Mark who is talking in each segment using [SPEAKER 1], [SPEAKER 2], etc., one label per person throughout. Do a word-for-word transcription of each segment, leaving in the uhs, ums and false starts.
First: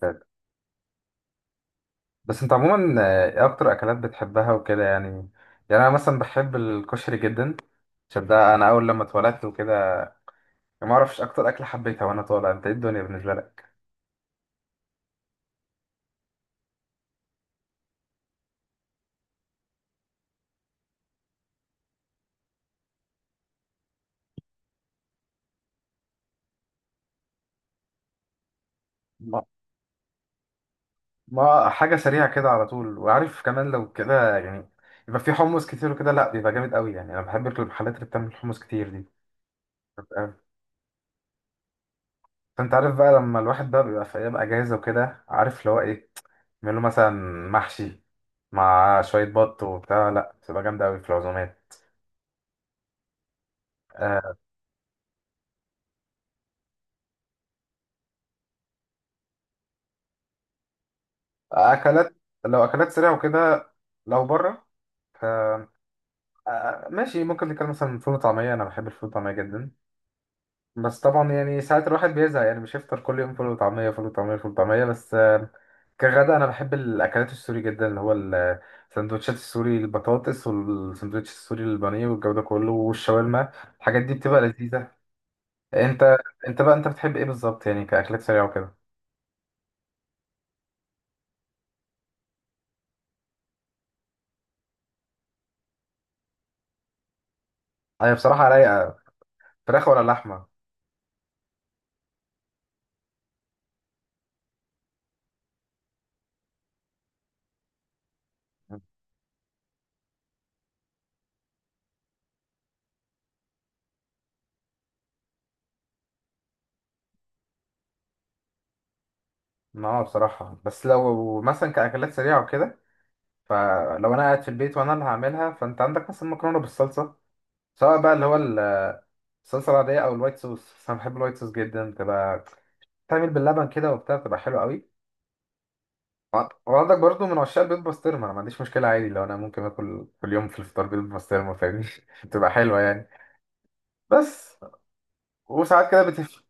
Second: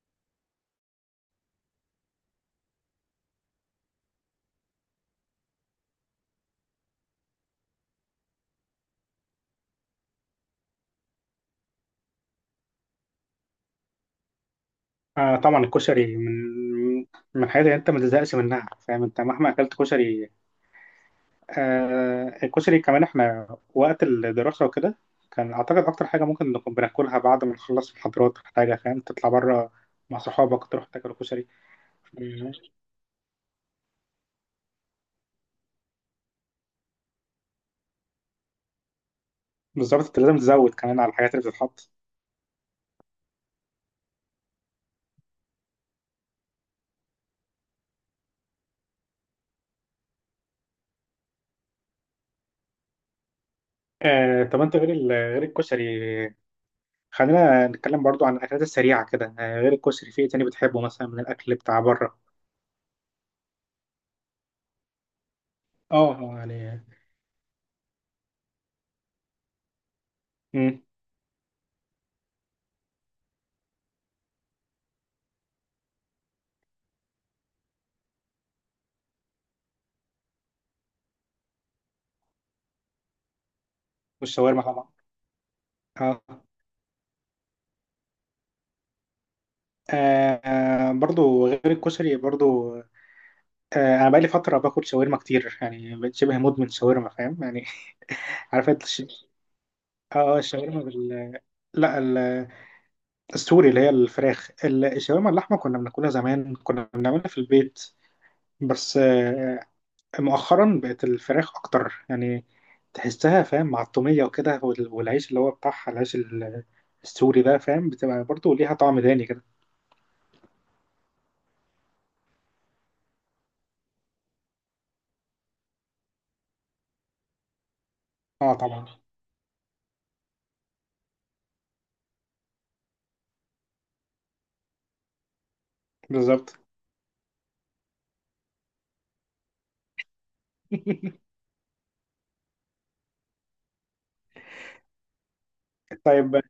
[SPEAKER 1] طيب، بس انت عموما آه، ايه اكتر اكلات بتحبها وكده يعني يعني انا مثلا بحب الكشري جدا. عشان ده انا اول لما اتولدت وكده، ما اعرفش اكتر اكله حبيتها وانا طالع. انت ايه الدنيا بالنسبه لك؟
[SPEAKER 2] آه طبعا الكشري من من الحاجات اللي انت ما تزهقش منها، فاهم؟ انت مهما اكلت كشري. آه الكشري كمان احنا وقت الدراسة وكده، كان اعتقد اكتر حاجة ممكن نكون بناكلها بعد ما نخلص محاضرات ولا حاجة، فاهم؟ تطلع
[SPEAKER 1] ما-
[SPEAKER 2] بره مع صحابك تروح تاكل كشري.
[SPEAKER 1] ما حاجه سريعه كده
[SPEAKER 2] مم.
[SPEAKER 1] على طول، وعارف كمان لو كده يعني. يبقى في حمص كتير وكده، لا، بيبقى جامد قوي يعني. انا بحب المحلات اللي بتعمل حمص كتير دي.
[SPEAKER 2] بالظبط، انت لازم تزود كمان على الحاجات اللي بتتحط.
[SPEAKER 1] فانت عارف بقى، لما الواحد بقى بيبقى في ايام اجازه وكده، عارف اللي هو ايه يعمل له، مثلا محشي مع شويه بط وبتاع، لا، بتبقى جامده قوي في العزومات. آه،
[SPEAKER 2] آه طب انت غير ال- غير الكشري، خلينا نتكلم برضو عن الاكلات السريعة كده، آه غير الكشري في ايه تاني بتحبه مثلا من الاكل بتاع
[SPEAKER 1] اكلات،
[SPEAKER 2] بره؟
[SPEAKER 1] لو اكلات سريعه وكده، لو بره، ف
[SPEAKER 2] اه، آه، يعني.
[SPEAKER 1] آه، ماشي، ممكن نتكلم مثلا فول وطعميه، انا بحب الفول والطعميه جدا.
[SPEAKER 2] مم.
[SPEAKER 1] بس طبعا يعني ساعات الواحد بيزهق يعني، مش هيفطر كل يوم فول وطعميه فول وطعميه فول وطعميه بس. آه، كغدا، انا بحب الاكلات السوري جدا، اللي هو السندوتشات السوري البطاطس والسندوتش السوري البانيه والجو ده كله والشاورما. الحاجات دي بتبقى
[SPEAKER 2] والشاورما طبعا.
[SPEAKER 1] لذيذه. انت
[SPEAKER 2] اه،
[SPEAKER 1] انت بقى، انت بتحب ايه بالظبط يعني، كاكلات سريعه وكده؟
[SPEAKER 2] آه برضو غير الكشري برضو. آه انا بقالي فتره باكل شاورما كتير يعني، بقيت شبه مدمن شاورما، فاهم يعني.
[SPEAKER 1] هي بصراحه
[SPEAKER 2] عارف انت
[SPEAKER 1] رايقه.
[SPEAKER 2] الش-
[SPEAKER 1] فراخ ولا
[SPEAKER 2] اه، آه،
[SPEAKER 1] لحمه؟
[SPEAKER 2] الشاورما بال لا، ال- السوري اللي هي الفراخ، ال- الشاورما اللحمه كنا بناكلها زمان، كنا بنعملها في البيت. بس آه مؤخرا بقت الفراخ اكتر يعني. تحسها فاهم مع الطوميه وكده وال- والعيش اللي هو بتاعها، العيش ال- السوري ده، فاهم؟ بتبقى برضو ليها طعم تاني كده.
[SPEAKER 1] ما بصراحة، بس لو مثلا كأكلات سريعة وكده، فلو أنا قاعد في البيت وأنا اللي هعملها، فأنت عندك مثلا مكرونة بالصلصة، سواء بقى اللي هو
[SPEAKER 2] اه
[SPEAKER 1] ال-
[SPEAKER 2] طبعا.
[SPEAKER 1] الصلصة العادية أو الوايت صوص. بس أنا بحب الوايت صوص جدا، بتبقى تعمل باللبن كده وبتاع، بتبقى حلوة قوي. وع-
[SPEAKER 2] بالظبط.
[SPEAKER 1] وعندك برضو، من عشاق البيض بسطرمة، أنا ما عنديش مشكلة عادي، لو أنا ممكن آكل كل يوم في الفطار بيض بسطرمة فاهمني. بتبقى حلوة يعني. بس وساعات كده بتف...
[SPEAKER 2] طيب.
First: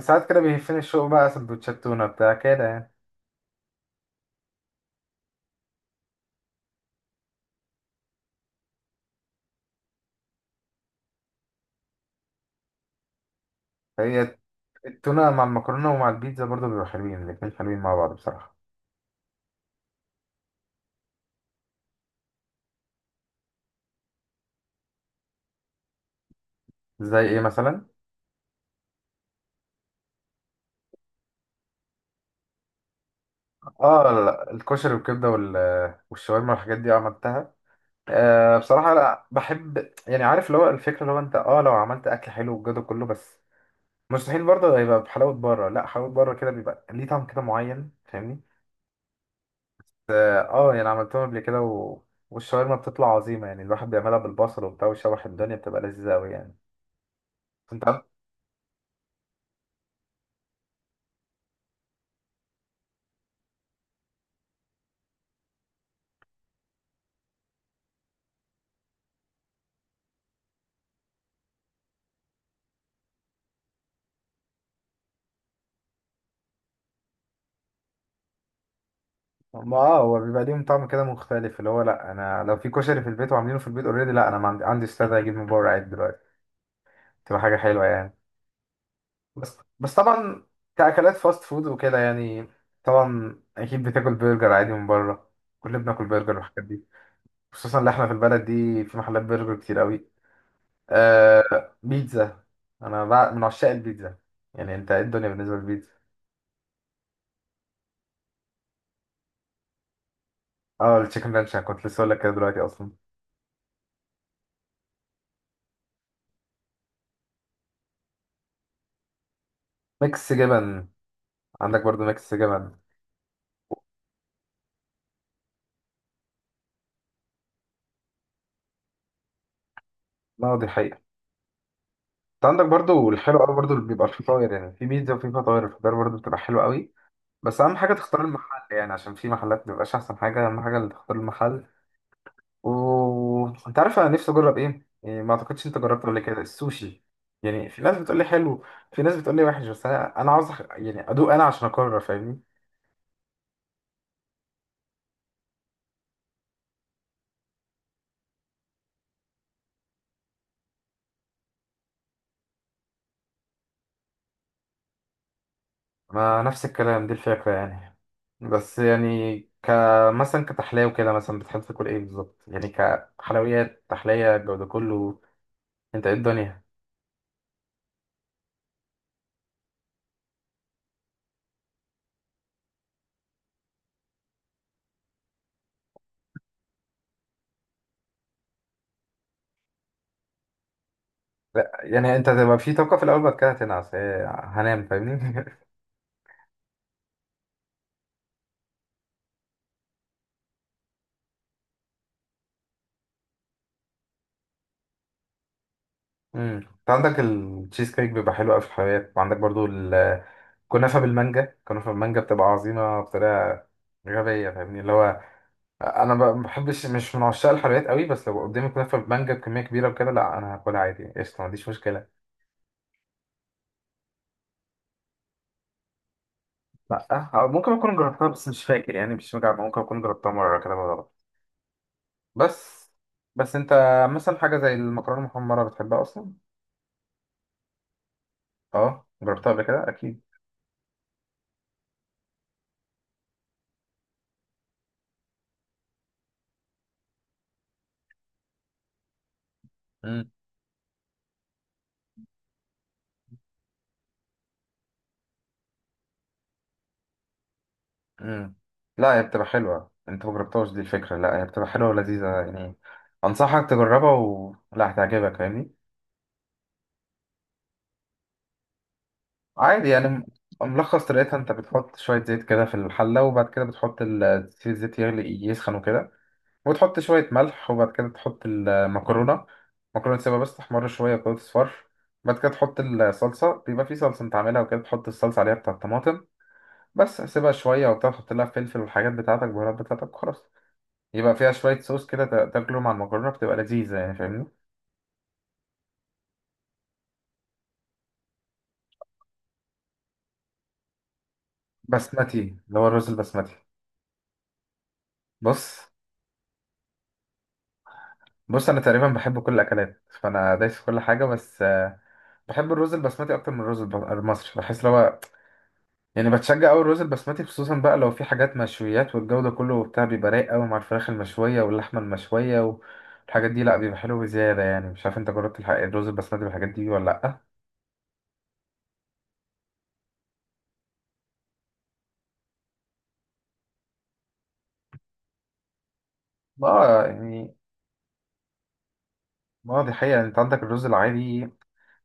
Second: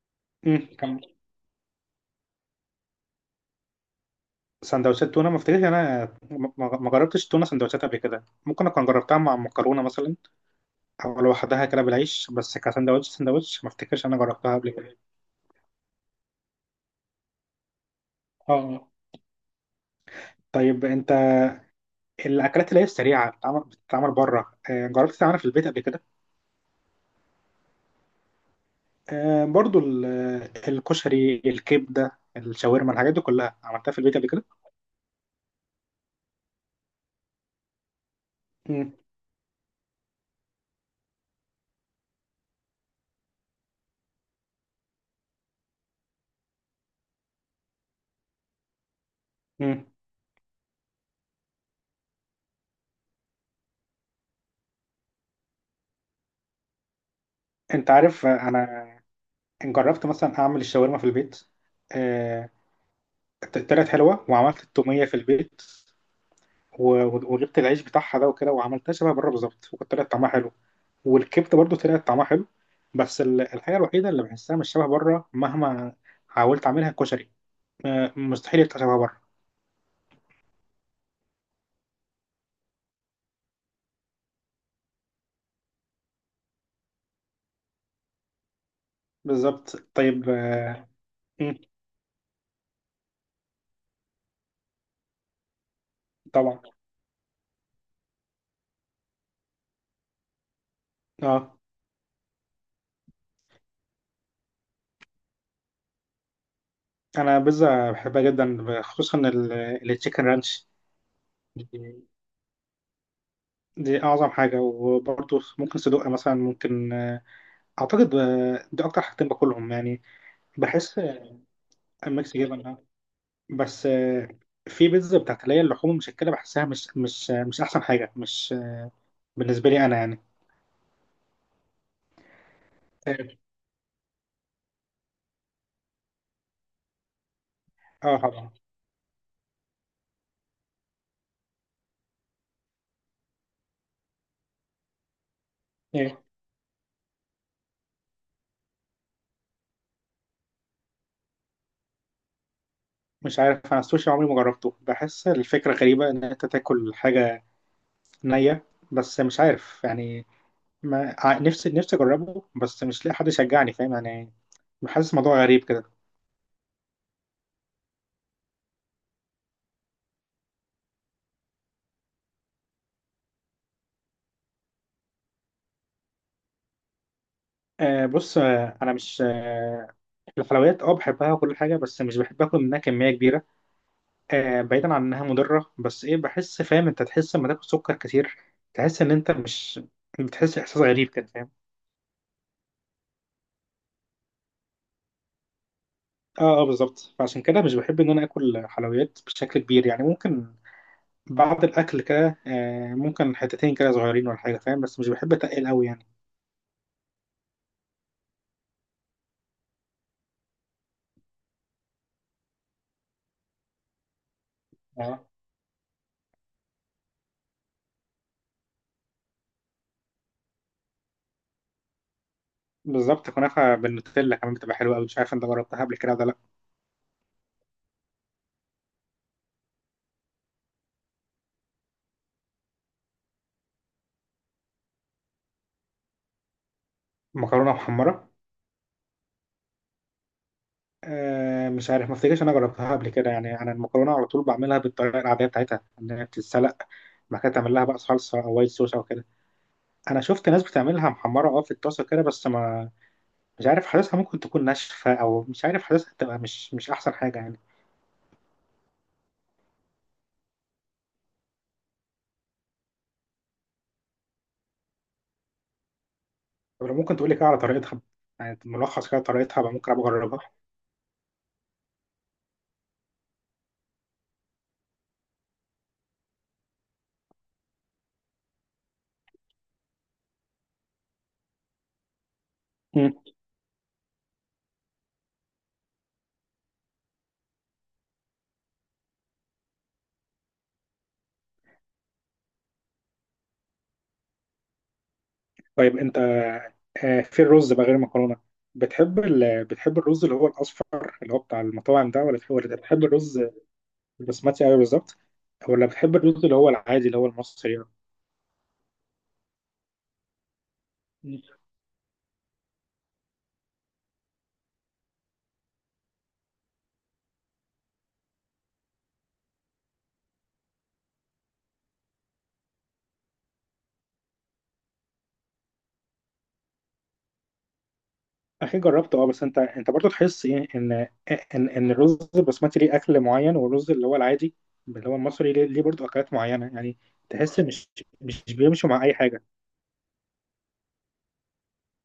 [SPEAKER 1] ساعات كده
[SPEAKER 2] امم
[SPEAKER 1] بيهفني
[SPEAKER 2] كم
[SPEAKER 1] الشوق بقى سندوتشات تونة بتاع كده يعني.
[SPEAKER 2] سندوتشات تونه، ما افتكرش انا ما ما جربتش تونه سندوتشات قبل كده. ممكن اكون جربتها مع مكرونه مثلا، او لوحدها كده بالعيش، بس كسندوتش، سندوتش ما افتكرش انا
[SPEAKER 1] هي
[SPEAKER 2] جربتها قبل كده.
[SPEAKER 1] التونة مع المكرونة ومع البيتزا برضه بيبقوا حلوين، الاتنين حلوين مع بعض بصراحة.
[SPEAKER 2] اه طيب. انت الاكلات اللي هي السريعه بتتعمل بتتعمل بره، آه، جربت تعملها في البيت قبل كده؟
[SPEAKER 1] زي ايه مثلا؟
[SPEAKER 2] آه، برضو ال- آه، الكشري، الكبده، الشاورما، الحاجات دي كلها عملتها في
[SPEAKER 1] اه،
[SPEAKER 2] البيت قبل كده.
[SPEAKER 1] لا، الكشري والكبدة وال- والشاورما والحاجات دي عملتها. آه
[SPEAKER 2] مم.
[SPEAKER 1] بصراحة، لا، بحب يعني، عارف اللي هو الفكرة، اللي هو انت اه لو عملت اكل حلو والجو ده كله، بس مستحيل برضه هيبقى بحلاوة بره، لا، حلاوة بره كده بيبقى ليه طعم كده معين، فاهمني؟
[SPEAKER 2] مم.
[SPEAKER 1] اه آه، يعني عملتهم قبل كده و... والشاورما بتطلع عظيمة يعني، الواحد بيعملها بالبصل وبتاع ويشوح الدنيا، بتبقى لذيذة أوي يعني.
[SPEAKER 2] انت
[SPEAKER 1] انت.
[SPEAKER 2] عارف آه، انا جربت مثلا اعمل الشاورما في البيت. آه، طلعت حلوه. وعملت التوميه في البيت و- وجبت العيش بتاعها ده وكده، وعملتها شبه بره بالظبط، وكانت طلعت طعمها حلو. والكبده برضو طلعت طعمها حلو. بس ال- الحاجه الوحيده اللي بحسها مش شبه بره مهما حاولت اعملها كشري. آه، مستحيل يبقى شبه بره.
[SPEAKER 1] ما اه هو بيبقى ليهم طعم كده مختلف، اللي هو لا، انا لو في كشري في البيت وعاملينه في البيت اوريدي، لا، انا ما عندي عندي استعداد اجيب من بره عيد دلوقتي. تبقى حاجه حلوه يعني. بس
[SPEAKER 2] بالظبط.
[SPEAKER 1] بس
[SPEAKER 2] طيب
[SPEAKER 1] طبعا،
[SPEAKER 2] آه،
[SPEAKER 1] كاكلات فاست
[SPEAKER 2] مم،
[SPEAKER 1] فود وكده يعني. طبعا اكيد بتاكل برجر عادي من بره، كلنا بناكل برجر
[SPEAKER 2] طبعا.
[SPEAKER 1] والحاجات دي، خصوصا اللي احنا في البلد دي في محلات برجر كتير قوي.
[SPEAKER 2] اه،
[SPEAKER 1] آه بيتزا. انا بع- من عشاق البيتزا يعني. انت ايه الدنيا بالنسبه للبيتزا؟
[SPEAKER 2] انا بيتزا بحبها جدا خصوصا ال- التشيكن رانش.
[SPEAKER 1] اه، التشيكن رانش، انا كنت
[SPEAKER 2] دي
[SPEAKER 1] لسه اقول لك كده دلوقتي اصلا.
[SPEAKER 2] دي اعظم حاجه، وبرضو ممكن صدق مثلا، ممكن آه، اعتقد آه، دي اكتر حاجتين باكلهم يعني.
[SPEAKER 1] ميكس جبن.
[SPEAKER 2] بحس
[SPEAKER 1] عندك برضو ميكس
[SPEAKER 2] ميكس
[SPEAKER 1] جبن.
[SPEAKER 2] جبن. بس آه، في بيتزا بتاعت اللي هي اللحوم المشكله، بحسها مش مش مش احسن حاجه، مش آه، بالنسبه لي انا يعني.
[SPEAKER 1] نقضي حقيقة. انت عندك برضو الحلو قوي برضو، اللي بيبقى فيه فطاير يعني، في بيتزا وفي فطاير، الفطاير برضو بتبقى حلوة قوي. بس اهم حاجة
[SPEAKER 2] اه
[SPEAKER 1] تختار
[SPEAKER 2] طبعا.
[SPEAKER 1] المحل يعني، عشان في محلات مبيبقاش احسن حاجة، اهم حاجة اللي تختار المحل. وانت عارف، انا نفسي اجرب ايه، يعني ما اعتقدش انت جربت قبل
[SPEAKER 2] ايه.
[SPEAKER 1] كده السوشي. يعني في ناس بتقول لي حلو، في ناس بتقول لي وحش، بس انا انا عاوز أخ- يعني ادوق انا عشان اقرر، فاهمني؟
[SPEAKER 2] مش عارف، انا السوشي عمري ما جربته، بحس الفكره غريبه ان انت تاكل حاجه نيه، بس مش عارف يعني. ما ع- نفسي نفسي اجربه، بس مش لاقي حد يشجعني، فاهم يعني. بحس الموضوع غريب كده.
[SPEAKER 1] ما نفس الكلام دي الفكرة يعني. بس يعني، ك مثلا كتحلية وكده، مثلا بتحب تاكل ايه بالظبط يعني كحلويات، تحلية، الجو ده كله، انت ايه الدنيا؟
[SPEAKER 2] آه بص، آه انا، مش آه الحلويات، اه، بحبها وكل حاجه، بس مش بحب اكل منها كميه كبيره. آه بعيدا عن انها مضره، بس ايه، بحس فاهم، انت تحس لما تاكل سكر كتير، تحس ان انت مش، بتحس احساس غريب كده، فاهم؟
[SPEAKER 1] لا يعني، انت هتبقى في طاقة في الأول، بعد كده هتنعس هي- هنام فاهمني.
[SPEAKER 2] اه، اه، بالظبط، فعشان كده مش بحب ان انا اكل حلويات بشكل كبير يعني. ممكن بعد الاكل كده آه ممكن حتتين كده صغيرين ولا حاجه، فاهم، بس مش بحب اتقل قوي يعني.
[SPEAKER 1] امم انت عندك التشيز كيك بيبقى حلو قوي في الحلويات، وعندك برضو الكنافة بالمانجا، الكنافة بالمانجا بتبقى عظيمة بطريقة غبية فاهمني، اللي
[SPEAKER 2] اه
[SPEAKER 1] هو أنا ب- ما بحبش، مش من عشاق الحلويات قوي، بس لو قدامي كنافة بالمانجا بكمية كبيرة وكده، لا، أنا هاكلها عادي قشطة ما عنديش مشكلة.
[SPEAKER 2] بالظبط، كنافه بالنوتيلا كمان بتبقى حلوه قوي، مش عارف انت جربتها قبل كده ولا لا.
[SPEAKER 1] لا، أه، ممكن أكون جربتها بس مش فاكر يعني، مش مجمع، ممكن أكون جربتها مرة كده بالغلط. بس بس أنت، مثلا حاجة زي المكرونة المحمرة، بتحبها أصلا؟
[SPEAKER 2] مكرونه محمره.
[SPEAKER 1] أه، جربتها قبل كده أكيد.
[SPEAKER 2] آه، مش عارف، ما افتكرش انا جربتها قبل كده يعني. انا المكرونه على طول بعملها بالطريقه العاديه بتاعتها ان هي بتتسلق، بعد كده تعمل لها بقى صلصه او وايت صوص او كده. انا
[SPEAKER 1] مم.
[SPEAKER 2] شفت ناس بتعملها محمره اه في الطاسه كده، بس ما مش عارف، حاسسها ممكن تكون ناشفه، او مش عارف، حاسسها تبقى مش مش احسن حاجه يعني.
[SPEAKER 1] مم. لا، هي بتبقى حلوة، انت مجربتهاش دي الفكرة، لا، هي بتبقى حلوة ولذيذة يعني، انصحك تجربها، ولا هتعجبك فاهمني.
[SPEAKER 2] طب لو ممكن تقول لي كده على طريقتها، يعني ملخص كده طريقتها، بقى
[SPEAKER 1] عادي
[SPEAKER 2] ممكن ابقى
[SPEAKER 1] يعني، م-
[SPEAKER 2] اجربها.
[SPEAKER 1] ملخص طريقتها، انت بتحط شوية زيت كده في الحلة، وبعد كده بتحط ال- تسيب الزيت يغلي يسخن وكده، وتحط شوية ملح، وبعد كده تحط المكرونة. المكرونة تسيبها بس تحمر شوية كده تصفر. بعد كده تحط
[SPEAKER 2] مم.
[SPEAKER 1] الصلصة، بيبقى في صلصة انت عاملها وكده، تحط الصلصة عليها بتاع الطماطم. بس سيبها شوية وبتاع، تحط لها فلفل والحاجات بتاعتك البهارات بتاعتك وخلاص. يبقى فيها شوية صوص كده، تا- تاكله مع المكرونة، بتبقى لذيذة يعني فاهمني.
[SPEAKER 2] طيب انت آه، في الرز بقى غير المكرونه، بتحب ال... بتحب الرز اللي هو الاصفر اللي هو بتاع المطاعم ده، ولا
[SPEAKER 1] بسمتي،
[SPEAKER 2] ولا
[SPEAKER 1] اللي هو
[SPEAKER 2] بتحب
[SPEAKER 1] الرز
[SPEAKER 2] الرز
[SPEAKER 1] البسمتي.
[SPEAKER 2] البسمتي أوي بالظبط،
[SPEAKER 1] بص
[SPEAKER 2] ولا بتحب الرز اللي هو العادي اللي هو المصري يعني؟
[SPEAKER 1] بص، أنا تقريبا بحب كل الأكلات، فأنا دايس في كل حاجة، بس آه، بحب الرز البسمتي أكتر من الرز الب- المصري، بحس لو هو- يعني بتشجع أوي الرز البسمتي، خصوصا بقى لو في حاجات مشويات والجو ده كله وبتاع، بيبقى رايق أوي مع الفراخ المشوية واللحمة المشوية والحاجات دي، لأ بيبقى حلو بزيادة يعني. مش عارف أنت جربت الح- الرز البسمتي بالحاجات دي ولا لأ؟
[SPEAKER 2] أخي جربته أه، بس أنت أنت برضه تحس إيه؟ إن إن إن الرز البسمتي ليه أكل معين، والرز اللي هو العادي اللي هو المصري ليه, ليه برضه أكلات معينة
[SPEAKER 1] ما
[SPEAKER 2] يعني.
[SPEAKER 1] يعني،
[SPEAKER 2] تحس مش مش بيمشوا مع أي حاجة.
[SPEAKER 1] ما دي حقيقة، أنت عندك الرز العادي.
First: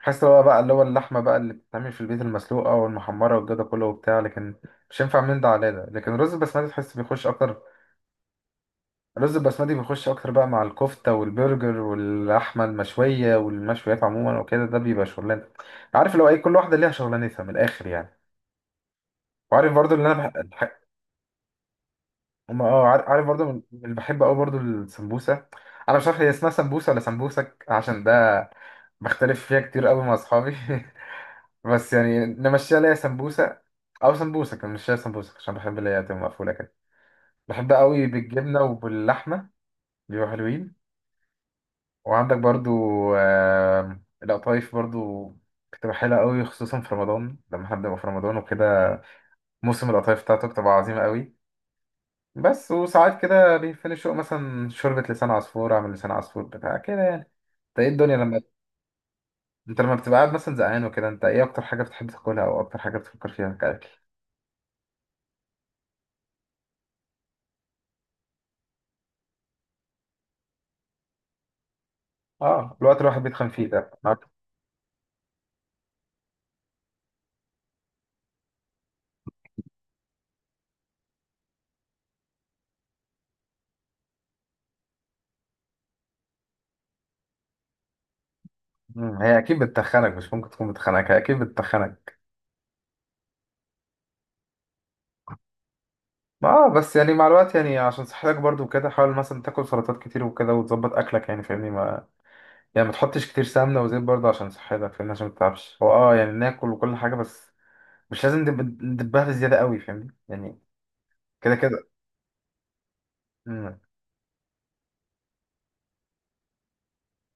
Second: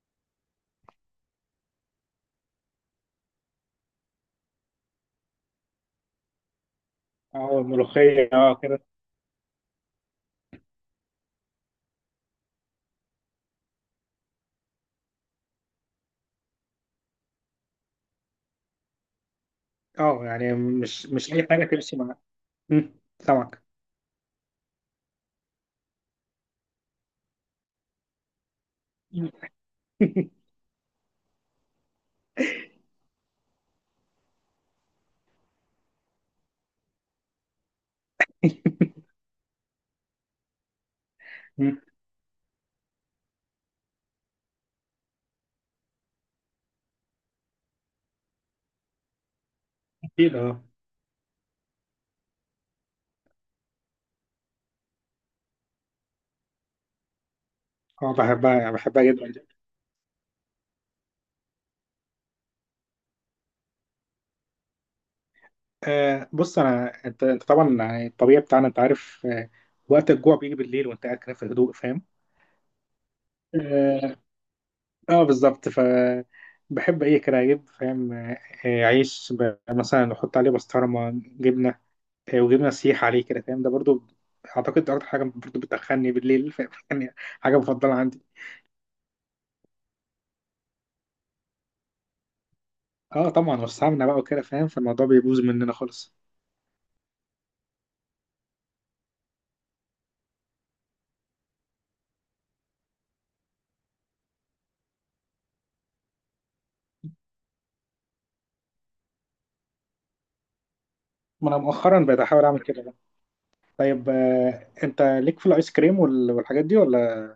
[SPEAKER 1] بحس اللي هو بقى، اللي هو اللحمة بقى اللي بتتعمل في البيت المسلوقة والمحمرة والجو ده كله وبتاع، لكن مش هينفع من ده على ده، لكن الرز البسمتي تحس بيخش
[SPEAKER 2] أه
[SPEAKER 1] أكتر.
[SPEAKER 2] الملوخية أه كده.
[SPEAKER 1] الرز البسمتي بيخش أكتر بقى مع الكفتة والبرجر واللحمة المشوية والمشويات عموما وكده، ده بيبقى شغلانة. عارف اللي هو إيه، كل واحدة ليها شغلانتها من الآخر يعني. وعارف برضو اللي
[SPEAKER 2] أه
[SPEAKER 1] أنا بح...
[SPEAKER 2] يعني
[SPEAKER 1] بح...
[SPEAKER 2] مش مش أي حاجة تمشي مع.
[SPEAKER 1] أما اه
[SPEAKER 2] مم،
[SPEAKER 1] عار- عارف برضو، من-
[SPEAKER 2] سمك.
[SPEAKER 1] من اللي بحب أوي برضو السمبوسة. أنا مش عارف هي اسمها سمبوسة ولا سمبوسك، عشان ده بختلف فيها كتير أوي مع أصحابي. بس يعني نمشيها ليا سمبوسة، أو سمبوسة كان نمشيها سمبوسة، عشان بحب اللي هي تبقى مقفولة كده، بحب قوي بالجبنة وباللحمة، بيبقوا حلوين.
[SPEAKER 2] مم،
[SPEAKER 1] وعندك برضو، آم، القطايف، برضو كنت بحبها قوي خصوصا في رمضان، لما حد يبقى في رمضان وكده، موسم القطايف
[SPEAKER 2] أكيد
[SPEAKER 1] بتاعته
[SPEAKER 2] أه.
[SPEAKER 1] بتبقى عظيمة قوي. بس وساعات كده بيفني شوق، مثلا شوربة لسان عصفور، أعمل لسان عصفور بتاع كده يعني. انت ايه
[SPEAKER 2] أه
[SPEAKER 1] الدنيا لما
[SPEAKER 2] بحبها يعني، بحبها جدا.
[SPEAKER 1] انت لما بتبقى قاعد مثلا زهقان وكده، انت ايه اكتر حاجة بتحب تاكلها، او اكتر حاجة بتفكر فيها كأكل؟
[SPEAKER 2] آه بص، انا، انت انت طبعا، يعني الطبيعي بتاعنا، انت عارف. آه وقت الجوع بيجي بالليل وانت قاعد كده في الهدوء، فاهم؟
[SPEAKER 1] اه، الوقت الواحد بيتخن فيه ده.
[SPEAKER 2] اه، آه بالظبط، ف بحب ايه كده اجيب، فاهم؟ آه آه، عيش ب- مثلا احط عليه بسطرمه جبنه، آه وجبنه سيح عليه كده، فاهم؟ ده برضو اعتقد ده اكتر حاجه برضو بتدخلني بالليل، فاهم؟ يعني. حاجه مفضله عندي.
[SPEAKER 1] مم، هي اكيد بتتخنك، مش ممكن تكون بتخنك، هي اكيد بتتخنك.
[SPEAKER 2] اه طبعا، والسمنه بقى وكده، فاهم؟ فالموضوع بيبوظ مننا خالص.
[SPEAKER 1] اه، بس يعني مع الوقت يعني عشان صحتك برضو وكده، حاول مثلا تاكل سلطات كتير وكده، وتظبط اكلك يعني فاهمني. ما يعني، ما تحطش كتير سمنه وزيت برضو عشان صحتك فاهمني، عشان ما تتعبش هو اه يعني، ناكل وكل حاجه بس مش لازم ندب- ندبها بزياده قوي فاهمني يعني،
[SPEAKER 2] ما
[SPEAKER 1] كده
[SPEAKER 2] انا
[SPEAKER 1] كده.
[SPEAKER 2] مؤخرا بقيت احاول اعمل كده بقى.
[SPEAKER 1] مم.
[SPEAKER 2] طيب آه انت ليك في الايس كريم وال- والحاجات دي ولا؟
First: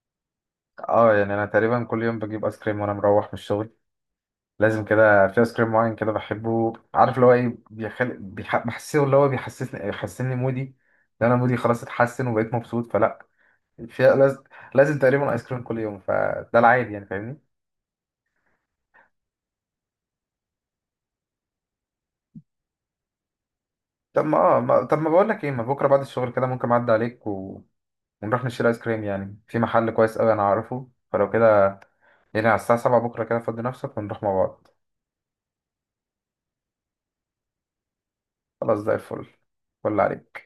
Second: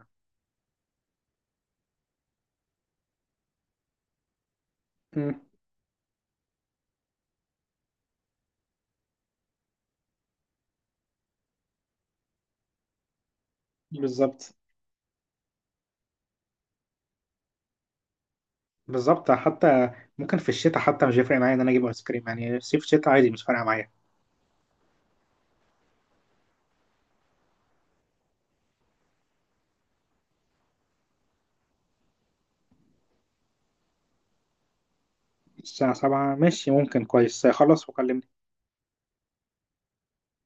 [SPEAKER 1] اه يعني انا تقريبا كل يوم بجيب ايس كريم وانا مروح من الشغل. لازم كده في
[SPEAKER 2] مم.
[SPEAKER 1] ايس كريم معين كده بحبه، عارف اللي هو ايه بيخل... بيح... بحسه اللي هو بيحسسني بيحسسني مودي. لو انا مودي خلاص اتحسن وبقيت مبسوط، فلا فيها لازم،
[SPEAKER 2] بالظبط.
[SPEAKER 1] لازم تقريبا ايس كريم كل يوم، فده العادي يعني فاهمني.
[SPEAKER 2] بالظبط، حتى ممكن في الشتاء، حتى مش هيفرق معايا ان انا اجيب ايس كريم يعني، صيف شتاء عادي مش فارقه معايا.
[SPEAKER 1] طب ما اه ما... طب ما بقول لك ايه، ما بكره بعد الشغل كده ممكن اعدي عليك و... ونروح نشتري ايس كريم يعني، في محل كويس قوي انا عارفه، فلو كده يعني، على الساعه السابعة بكره كده، فضي نفسك ونروح مع بعض.
[SPEAKER 2] الساعه سبعة ماشي، ممكن كويس، خلص وكلمني.
[SPEAKER 1] خلاص، زي الفل. فل عليك.